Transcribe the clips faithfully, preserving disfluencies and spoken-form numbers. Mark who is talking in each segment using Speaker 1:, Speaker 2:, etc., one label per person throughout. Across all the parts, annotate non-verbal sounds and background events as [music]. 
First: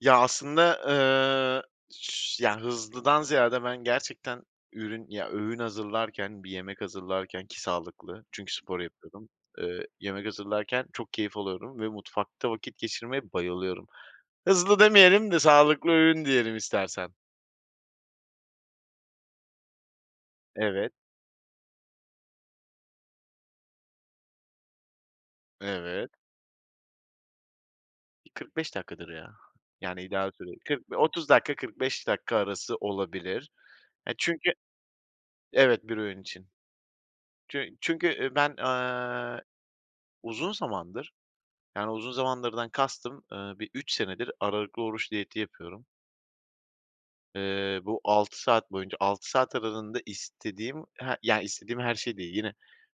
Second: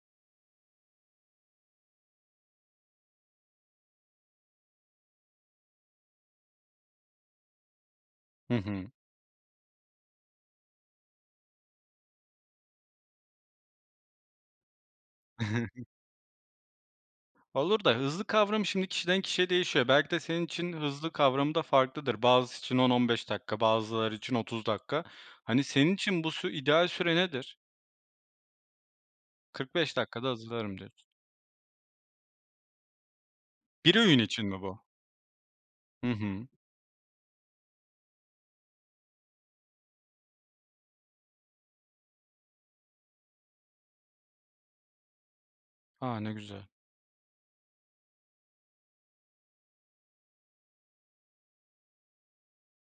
Speaker 1: Ya, aslında, eee, ş ya, hızlıdan ziyade ben gerçekten ürün ya, öğün hazırlarken, bir yemek hazırlarken ki sağlıklı
Speaker 2: Hı
Speaker 1: çünkü spor
Speaker 2: hı.
Speaker 1: yapıyordum. Eee, yemek hazırlarken çok keyif alıyorum ve mutfakta vakit geçirmeye bayılıyorum. Hızlı demeyelim de
Speaker 2: [chuckles]
Speaker 1: sağlıklı öğün diyelim istersen.
Speaker 2: Olur da hızlı kavramı şimdi kişiden kişiye değişiyor. Belki de senin için
Speaker 1: Evet.
Speaker 2: hızlı kavramı da farklıdır. Bazısı için on on beş dakika, bazıları için otuz dakika. Hani, senin
Speaker 1: Evet.
Speaker 2: için bu sü ideal süre nedir?
Speaker 1: kırk beş dakikadır ya.
Speaker 2: kırk beş
Speaker 1: Yani,
Speaker 2: dakikada
Speaker 1: ideal süre.
Speaker 2: hazırlarım,
Speaker 1: kırk
Speaker 2: diyorsun.
Speaker 1: bi otuz dakika, kırk beş dakika arası olabilir.
Speaker 2: bir
Speaker 1: E,
Speaker 2: öğün için
Speaker 1: çünkü
Speaker 2: mi bu?
Speaker 1: Evet, bir
Speaker 2: Hı
Speaker 1: öğün
Speaker 2: hı.
Speaker 1: için. Çü çünkü, ııı, ben, aaa, uzun zamandır, yani uzun zamandırdan kastım, ııı, bir üç senedir, aralıklı oruç diyeti yapıyorum.
Speaker 2: A, ne güzel.
Speaker 1: Eee, bu altı saat boyunca, altı saat aralığında istediğim he yani, istediğim her şey değil, yine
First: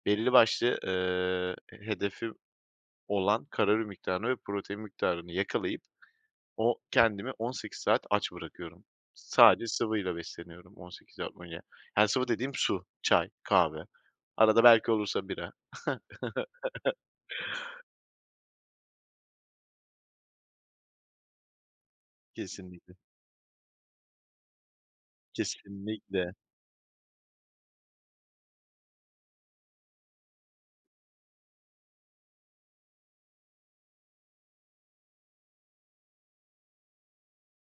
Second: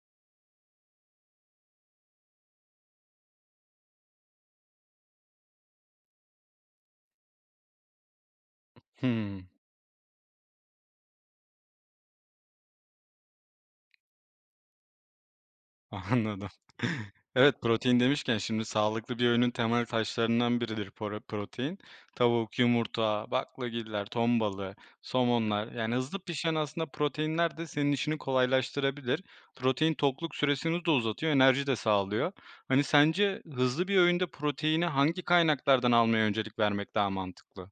Speaker 1: belli başlı, ııı, h hedefim olan kalori miktarını ve protein miktarını yakalayıp, o kendimi on sekiz saat aç bırakıyorum.
Speaker 2: Hımm.
Speaker 1: Sadece sıvıyla besleniyorum on sekiz saat boyunca. Yani sıvı dediğim su, çay, kahve. Arada belki olursa bira.
Speaker 2: Anladım.
Speaker 1: [chuckles]
Speaker 2: Evet, protein demişken şimdi sağlıklı bir öğünün temel taşlarından biridir poro protein. Tavuk,
Speaker 1: Kesinlikle.
Speaker 2: yumurta, baklagiller, ton balığı, somonlar, yani hızlı
Speaker 1: Kesinlikle.
Speaker 2: pişen aslında proteinler de senin işini kolaylaştırabilir. Protein, tokluk süresini de uzatıyor, enerji de sağlıyor. Hani, sence hızlı bir öğünde proteini hangi kaynaklardan almaya öncelik vermek daha mantıklı?